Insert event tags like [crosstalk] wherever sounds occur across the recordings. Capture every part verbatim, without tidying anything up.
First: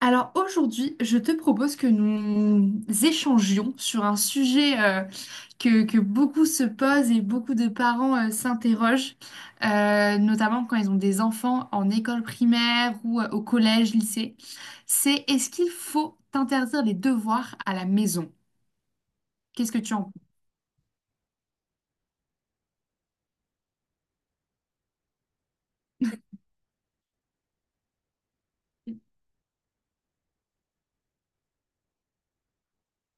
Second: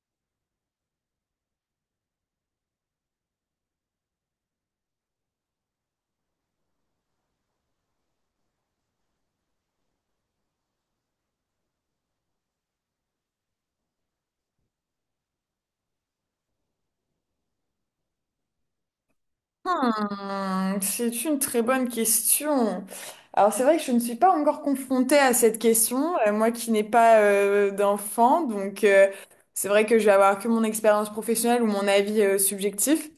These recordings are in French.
Alors aujourd'hui, je te propose que nous échangions sur un sujet euh, que, que beaucoup se posent et beaucoup de parents euh, s'interrogent, euh, notamment quand ils ont des enfants en école primaire ou euh, au collège, lycée. C'est est-ce qu'il faut interdire les devoirs à la maison? Qu'est-ce que tu en Hmm, c'est une très bonne question. Alors c'est vrai que je ne suis pas encore confrontée à cette question, euh, moi qui n'ai pas euh, d'enfant, donc euh, c'est vrai que je vais avoir que mon expérience professionnelle ou mon avis euh, subjectif.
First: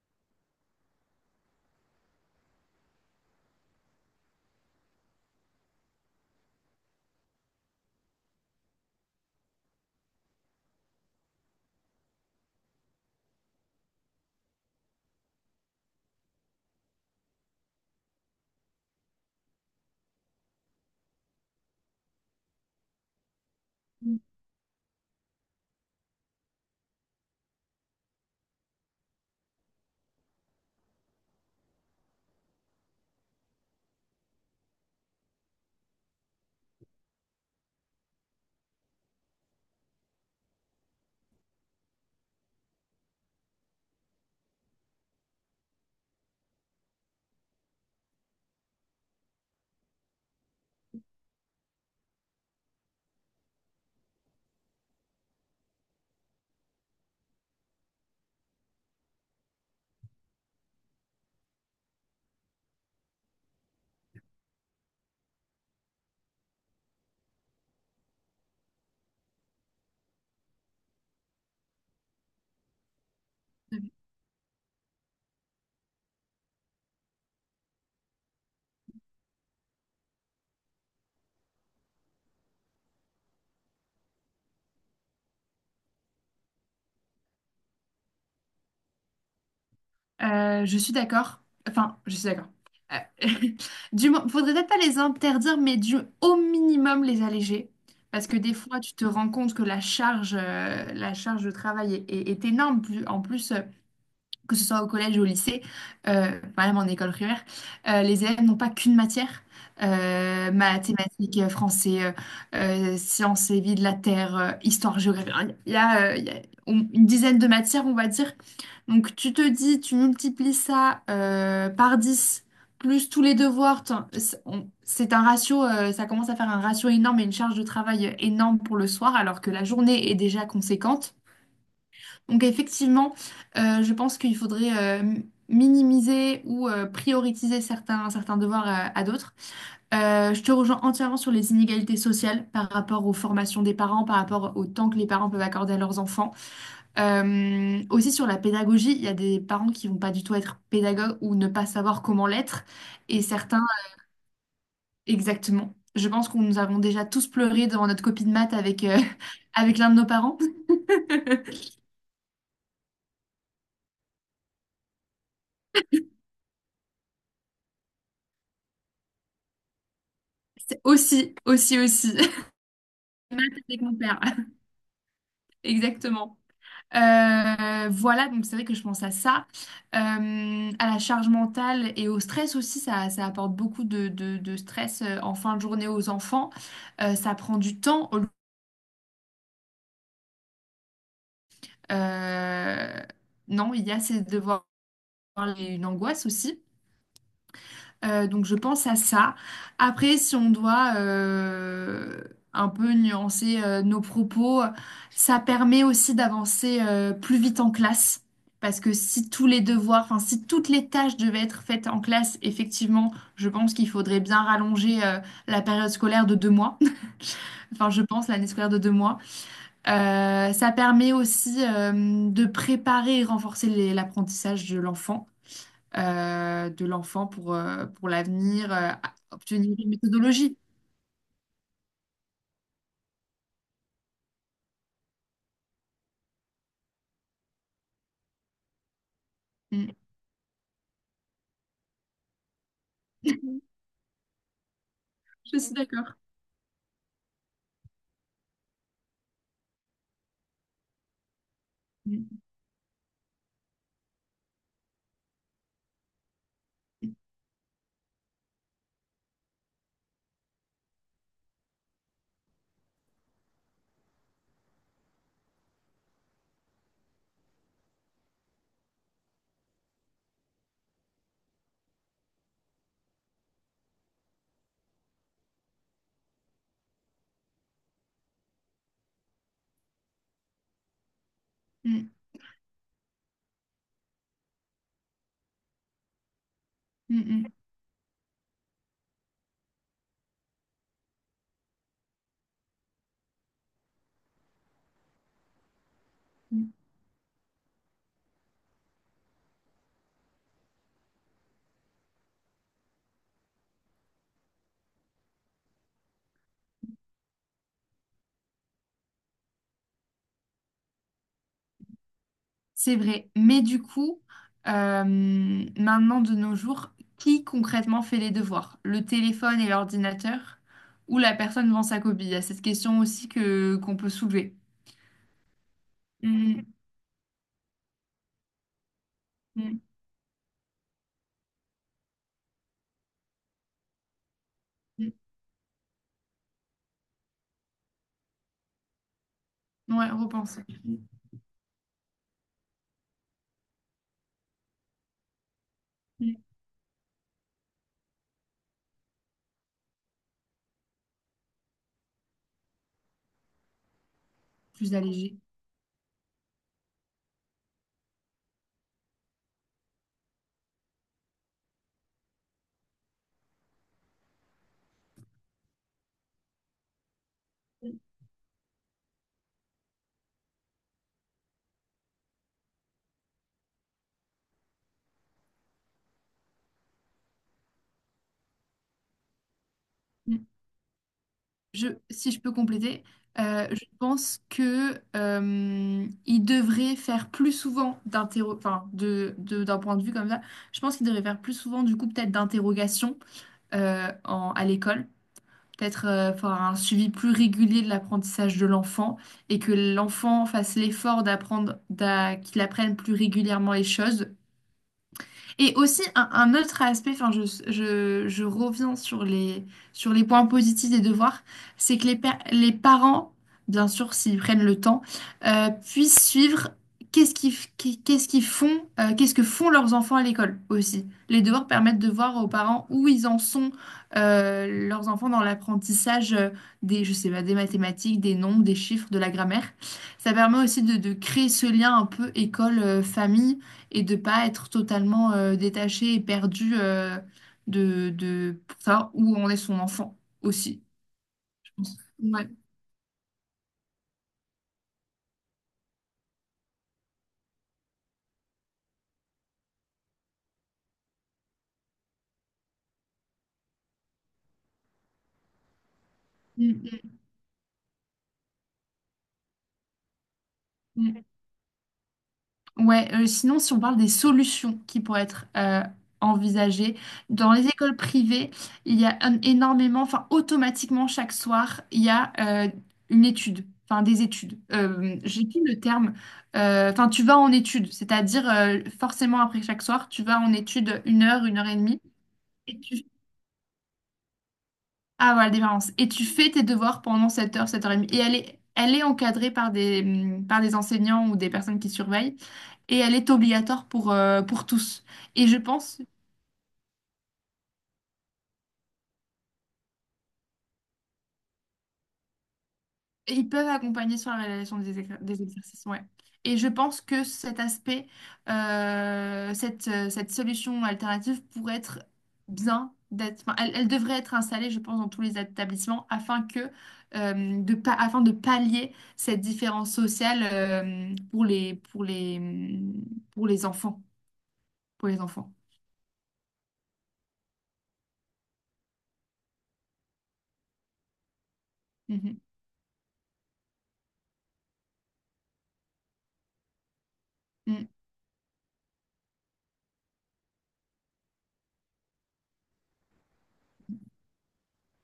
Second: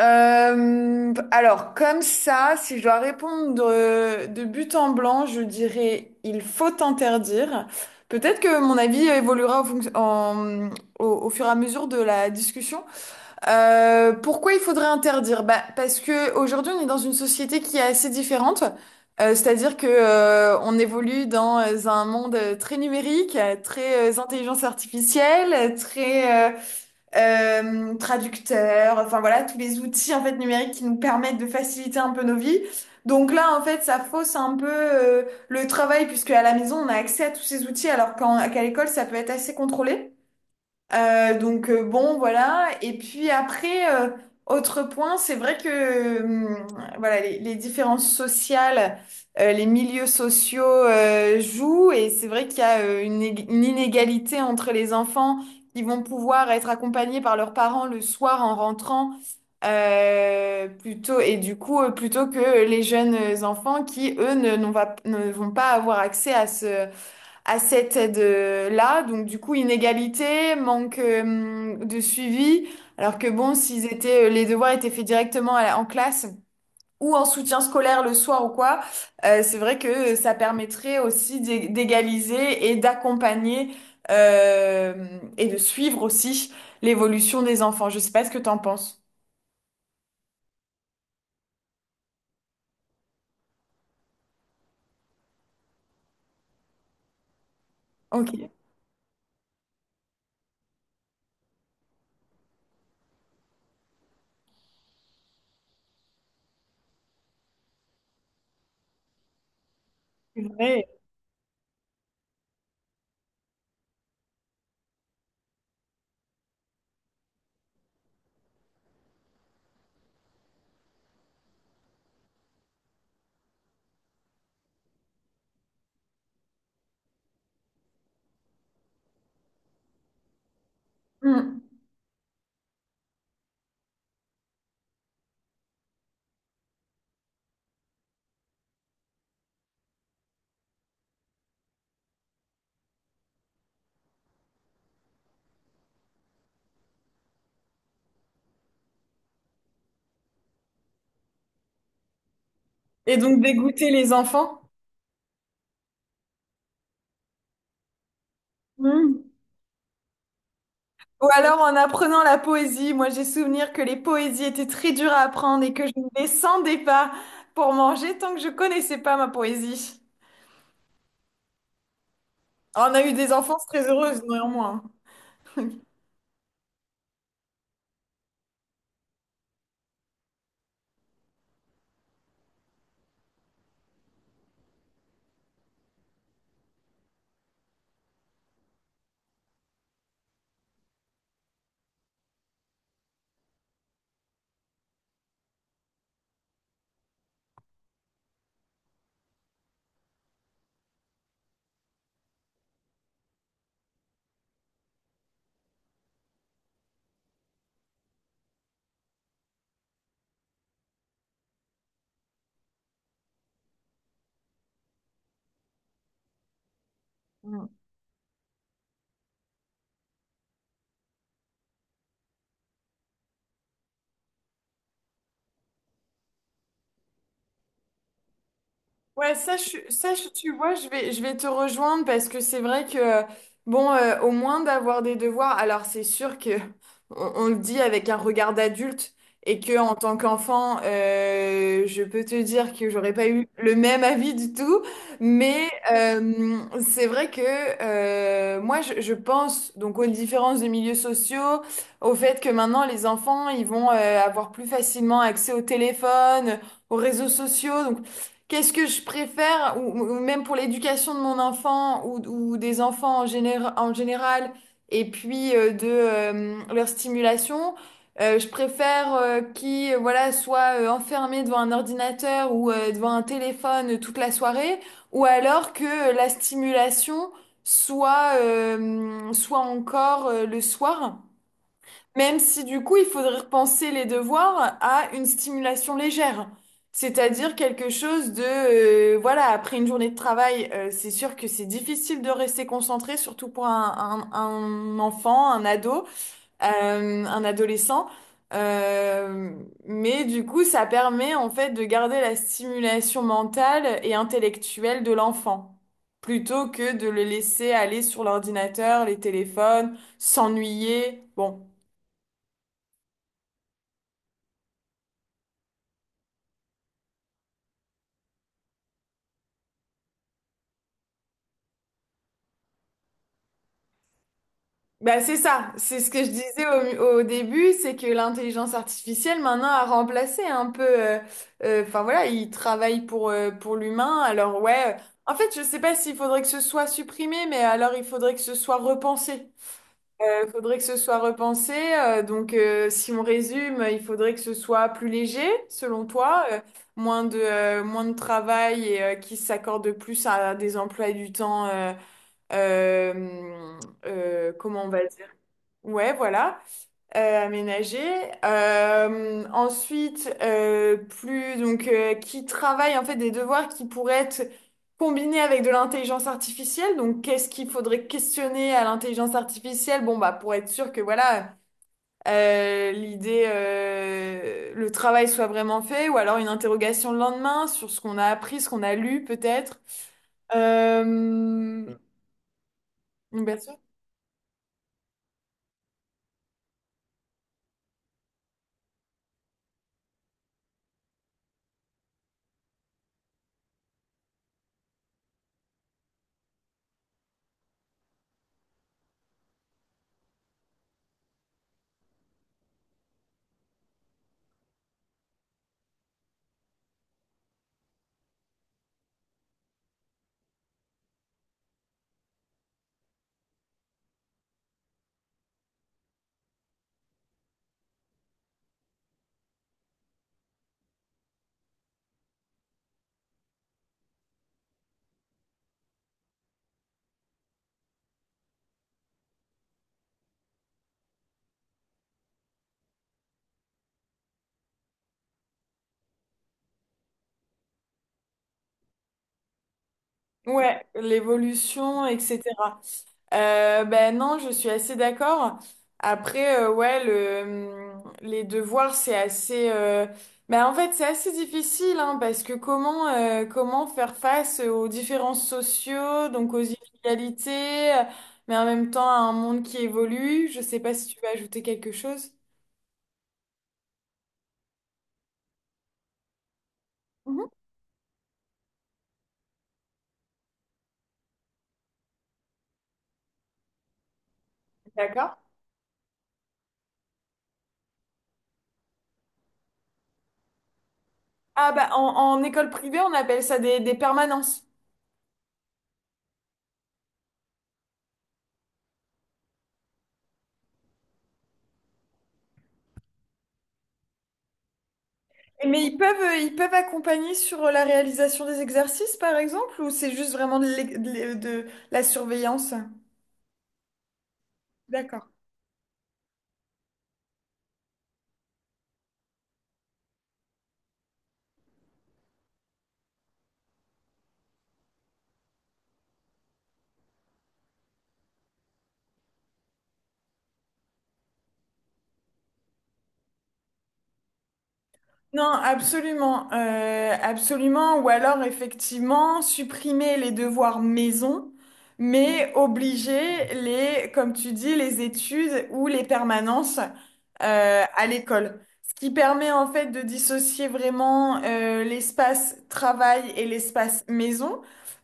Euh, alors comme ça, si je dois répondre euh, de but en blanc, je dirais il faut interdire. Peut-être que mon avis euh, évoluera en fonc- en- au, au fur et à mesure de la discussion. Euh, pourquoi il faudrait interdire? Bah, parce que aujourd'hui, on est dans une société qui est assez différente. Euh, c'est-à-dire que euh, on évolue dans euh, un monde euh, très numérique, euh, très euh, intelligence artificielle, euh, très euh, euh, traducteur. Enfin voilà, tous les outils en fait numériques qui nous permettent de faciliter un peu nos vies. Donc là, en fait, ça fausse un peu euh, le travail puisque à la maison, on a accès à tous ces outils alors qu'en- qu'à l'école, ça peut être assez contrôlé. Euh, donc euh, bon, voilà. Et puis après, euh, autre point, c'est vrai que hum, voilà, les, les différences sociales, euh, les milieux sociaux euh, jouent, et c'est vrai qu'il y a euh, une, ég- une inégalité entre les enfants qui vont pouvoir être accompagnés par leurs parents le soir en rentrant euh, plutôt, et du coup euh, plutôt que les jeunes enfants qui eux ne, n'ont va- ne vont pas avoir accès à ce à cette aide-là. Donc, du coup, inégalité, manque euh, de suivi. Alors que bon, s'ils penses? étaient, euh, les devoirs étaient faits directement à la- en classe ou en soutien scolaire le soir ou quoi, euh, c'est vrai que ça permettrait aussi d'é- d'égaliser et d'accompagner euh, et de suivre aussi l'évolution des enfants. Je sais pas ce que t'en penses. Euh, je suis d'accord. Enfin, je suis d'accord. Euh, [laughs] du mo- Faudrait peut-être pas les interdire, mais du au minimum les alléger. Parce que Ok, des fois, tu te rends compte que la charge, euh, la charge de travail est, est- est énorme. Plus- En plus, euh, que ce soit au collège ou au lycée, euh, enfin, même en école primaire, euh, les élèves n'ont pas qu'une matière. c'est Euh, vrai. Mathématiques, euh, français, euh, euh, sciences et vie de la Terre, euh, histoire, géographie. Enfin, il y a, euh, il y a une dizaine de matières, on va dire. Donc tu te dis, tu multiplies ça euh, par dix plus tous les devoirs, t'en- c'est on- c'est un ratio, euh, ça commence à faire un ratio énorme et une charge de travail euh, énorme pour le soir, alors que la journée est déjà conséquente. Mm. Donc effectivement, euh, je pense qu'il faudrait euh, m- minimiser ou euh, prioriser certains, certains devoirs euh, à d'autres. Euh, je te rejoins entièrement sur les inégalités sociales par rapport aux formations des parents, par rapport au temps que les parents peuvent accorder à leurs enfants. Euh, aussi sur la pédagogie, il y a des parents qui vont pas du tout être pédagogues ou ne pas savoir comment l'être, Et et donc certains dégoûter les enfants. exactement. Je pense qu'on nous avons déjà tous pleuré devant notre copie de maths avec, euh, [laughs] avec l'un de nos parents. Ou alors [laughs] en apprenant la poésie, moi j'ai souvenir que les poésies étaient très dures à apprendre et que je ne descendais pas pour manger tant que je connaissais pas ma poésie. C'est aussi, aussi, aussi. On a eu [laughs] des Maths enfances avec très mon père. heureuses [laughs] néanmoins. Exactement. Euh, voilà, donc c'est vrai que je pense à ça, Euh, à la charge mentale et au stress aussi, ça, ça apporte beaucoup de, de- de stress euh, en fin de journée aux enfants. Euh, ça prend du temps. Euh, non, il y a ces devoirs et une angoisse aussi. Euh, donc je pense à ça. Après, si on doit euh, un peu nuancer euh, nos propos, ça permet aussi d'avancer euh, plus vite en classe. Parce que si tous les devoirs, enfin si toutes les tâches devaient être faites en classe, effectivement, je pense qu'il faudrait bien rallonger euh, la période scolaire de deux mois. [laughs] Mm. Enfin, je pense l'année scolaire de deux mois. Euh, ça permet aussi euh, de préparer et renforcer les- l'apprentissage de l'enfant, euh, de l'enfant pour, euh, pour l'avenir, euh, à- Ouais, ça, je, obtenir suis- une ça je- tu méthodologie. vois, je vais, je vais te rejoindre parce que c'est vrai que, bon, euh, au moins d'avoir des devoirs, alors c'est sûr que [laughs] on, on le dit avec un regard d'adulte et que en Mm. tant qu'enfant, euh, je peux te dire que j'aurais pas eu [laughs] le même avis du tout, Je mais suis d'accord. euh, c'est vrai que euh, moi, je, je pense donc aux différences de milieux sociaux, au fait Mm, que maintenant les enfants, ils vont euh, avoir plus facilement accès au téléphone, aux réseaux sociaux, donc qu'est-ce que je préfère, ou, ou même pour l'éducation de mon enfant ou, ou des enfants en général, en général, et puis euh, de euh, leur stimulation, euh, je préfère euh, qu'ils euh, voilà, soient euh, enfermés devant un ordinateur ou euh, devant un téléphone euh, toute la soirée, ou alors que euh, la stimulation soit, euh, soit encore euh, le soir. mm, Même si du coup, il faudrait repenser les devoirs à une stimulation légère. mm, C'est-à-dire quelque chose de, euh, voilà, après une journée de travail, euh, c'est sûr que c'est difficile de rester concentré, surtout pour un, un- un enfant, un ado, mm, mm. euh, un adolescent. Euh, mais du coup, ça permet en fait de garder la stimulation mentale et intellectuelle de l'enfant, plutôt que de le laisser aller sur l'ordinateur, les téléphones, s'ennuyer. Bon. C'est vrai. Mais du coup, euh, maintenant de nos jours, qui concrètement fait les devoirs? Le téléphone et l'ordinateur ou la personne devant sa copie? Il y a cette question aussi que qu'on peut soulever. Bah, c'est ça, c'est ce que je disais Mm, au, au début, c'est que l'intelligence artificielle maintenant mm, a remplacé un peu, euh, euh, enfin voilà, il travaille pour, euh, pour l'humain, alors ouais, euh, en fait je sais pas s'il faudrait que ce soit supprimé, mais alors il faudrait que ce soit repensé. mm. Ouais, Euh, repense. faudrait que ce Mm, soit repensé, euh, donc euh, si on résume, il faudrait que ce soit plus léger, selon mm. toi, euh, moins de, euh, moins de travail et euh, qui s'accorde plus à des emplois du temps, euh, euh, euh, comment on Plus va dire? allégé. Ouais, voilà, euh, aménagé. Euh, ensuite, euh, plus donc euh, qui travaille en fait des devoirs qui pourraient être combinés avec de l'intelligence artificielle. Donc, qu'est-ce qu'il faudrait questionner à l'intelligence artificielle? Bon, bah pour être sûr que voilà euh, l'idée, euh, le travail soit vraiment fait, ou alors une interrogation le lendemain sur ce qu'on a appris, ce qu'on a lu peut-être. Euh, Je, si je peux compléter, bien euh, sûr. je pense que euh, il devrait faire plus souvent d'interro, enfin de, de- d'un point de vue comme ça. Je pense qu'il devrait faire plus souvent du coup peut-être d'interrogations euh, en- à l'école, peut-être euh, faire un suivi plus régulier de l'apprentissage de l'enfant et que l'enfant fasse l'effort d'apprendre, d'a- qu'il apprenne plus régulièrement les choses. Et aussi, un, un autre aspect, enfin, je, je, je reviens sur les, sur les points positifs des devoirs, c'est que les, pa- les parents, bien sûr, s'ils prennent le temps, euh, puissent suivre qu'est-ce qu'ils, f- qu'est- qu'est-ce qu'ils font, euh, qu'est-ce que font leurs enfants à l'école aussi. Les devoirs permettent de voir aux parents où ils en sont, euh, leurs enfants dans l'apprentissage euh, des, je sais pas, des mathématiques, des nombres, des chiffres, de la grammaire. Ça permet aussi de, de créer ce lien un peu école-famille et de pas être totalement euh, détaché et perdu euh, de, de pour savoir où en est son enfant aussi, Ouais, je pense. l'évolution, Ouais. et cætera. Euh, ben non, je suis assez d'accord. Après, euh, ouais, le, les devoirs, c'est assez euh, ben en fait, c'est assez difficile, hein, parce que comment, euh, comment faire face aux différences sociaux, donc aux Mm, inégalités, euh, mais en même temps à un monde qui évolue. Je sais pas mm, si tu mm. veux ajouter quelque chose. Ouais, euh, sinon, si on parle des solutions qui pourraient être euh, envisagées, Mhm. dans les écoles privées, il y a un- énormément, enfin, automatiquement, chaque soir, il y a euh, une étude. Enfin, des études. Euh, D'accord. J'ai plus le terme. Euh, Enfin, tu vas en étude, c'est-à-dire euh, forcément après chaque soir, tu vas en étude une heure, une heure Ah et bah demie. en, en école privée, on appelle ça des, des permanences. Ah voilà, la différence. Et tu fais tes devoirs pendant sept heures, sept heures trente. Et elle est, elle est encadrée par des, hum, par des enseignants ou des personnes qui surveillent. Et elle est obligatoire pour, euh, pour tous. Et je Mais ils pense. peuvent, euh, ils peuvent accompagner sur euh, la réalisation des exercices, par exemple, ou c'est juste vraiment de, l'é- de l'é- de la surveillance? Ils peuvent accompagner sur la réalisation des, exer- D'accord. des exercices, ouais. Et je pense que cet aspect, euh, cette, euh, cette solution alternative pourrait être bien d'être, enfin, elle, elle devrait être installée, je pense, dans tous les établissements afin que, euh, de pa- afin de pallier cette différence sociale, euh, pour les, pour les, pour les enfants, pour les Non, enfants. absolument, euh, absolument. Ou alors, effectivement, supprimer les devoirs maison, Mhm. mais obliger les, comme tu dis, les études ou les permanences euh, Mm. à l'école. Ce qui permet en fait de dissocier vraiment euh, l'espace travail et l'espace maison,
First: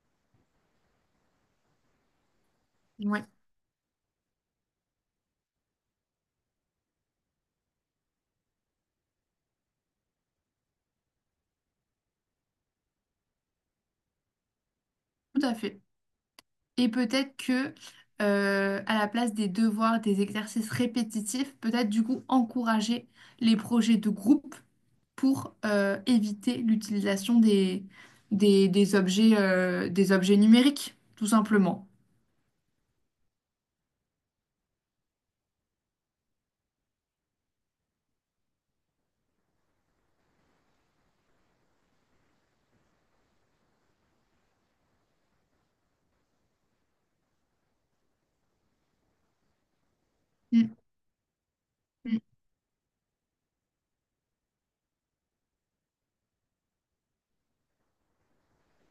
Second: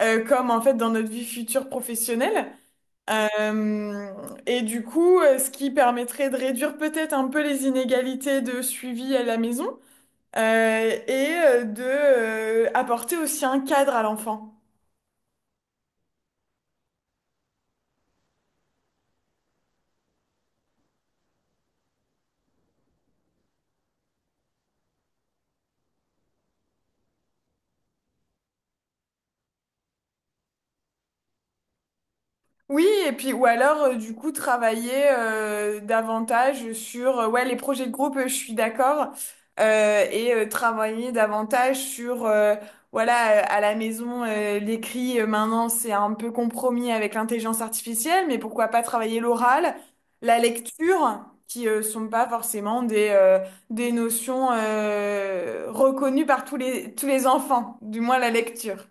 euh, comme en fait dans notre vie future professionnelle. Ouais, Euh, et du coup, euh, ce qui permettrait de réduire peut-être un peu les inégalités de suivi à la maison euh, et euh, de euh, apporter aussi un cadre à l'enfant. tout à fait. Et peut-être que, euh, à la place des devoirs, des exercices répétitifs, peut-être du coup encourager les projets de groupe pour euh, éviter l'utilisation des, des, des objets, euh, des objets numériques, tout simplement. Oui, et puis ou alors euh, du coup travailler euh, davantage sur euh, ouais les projets de groupe, euh, je suis d'accord, euh, et euh, travailler davantage sur euh, voilà euh, à la maison euh, l'écrit euh, maintenant c'est un peu compromis avec l'intelligence artificielle, mais pourquoi pas travailler l'oral, la lecture qui euh, sont Mm. pas forcément des euh, des notions euh, reconnues par tous les tous les enfants, du moins la lecture.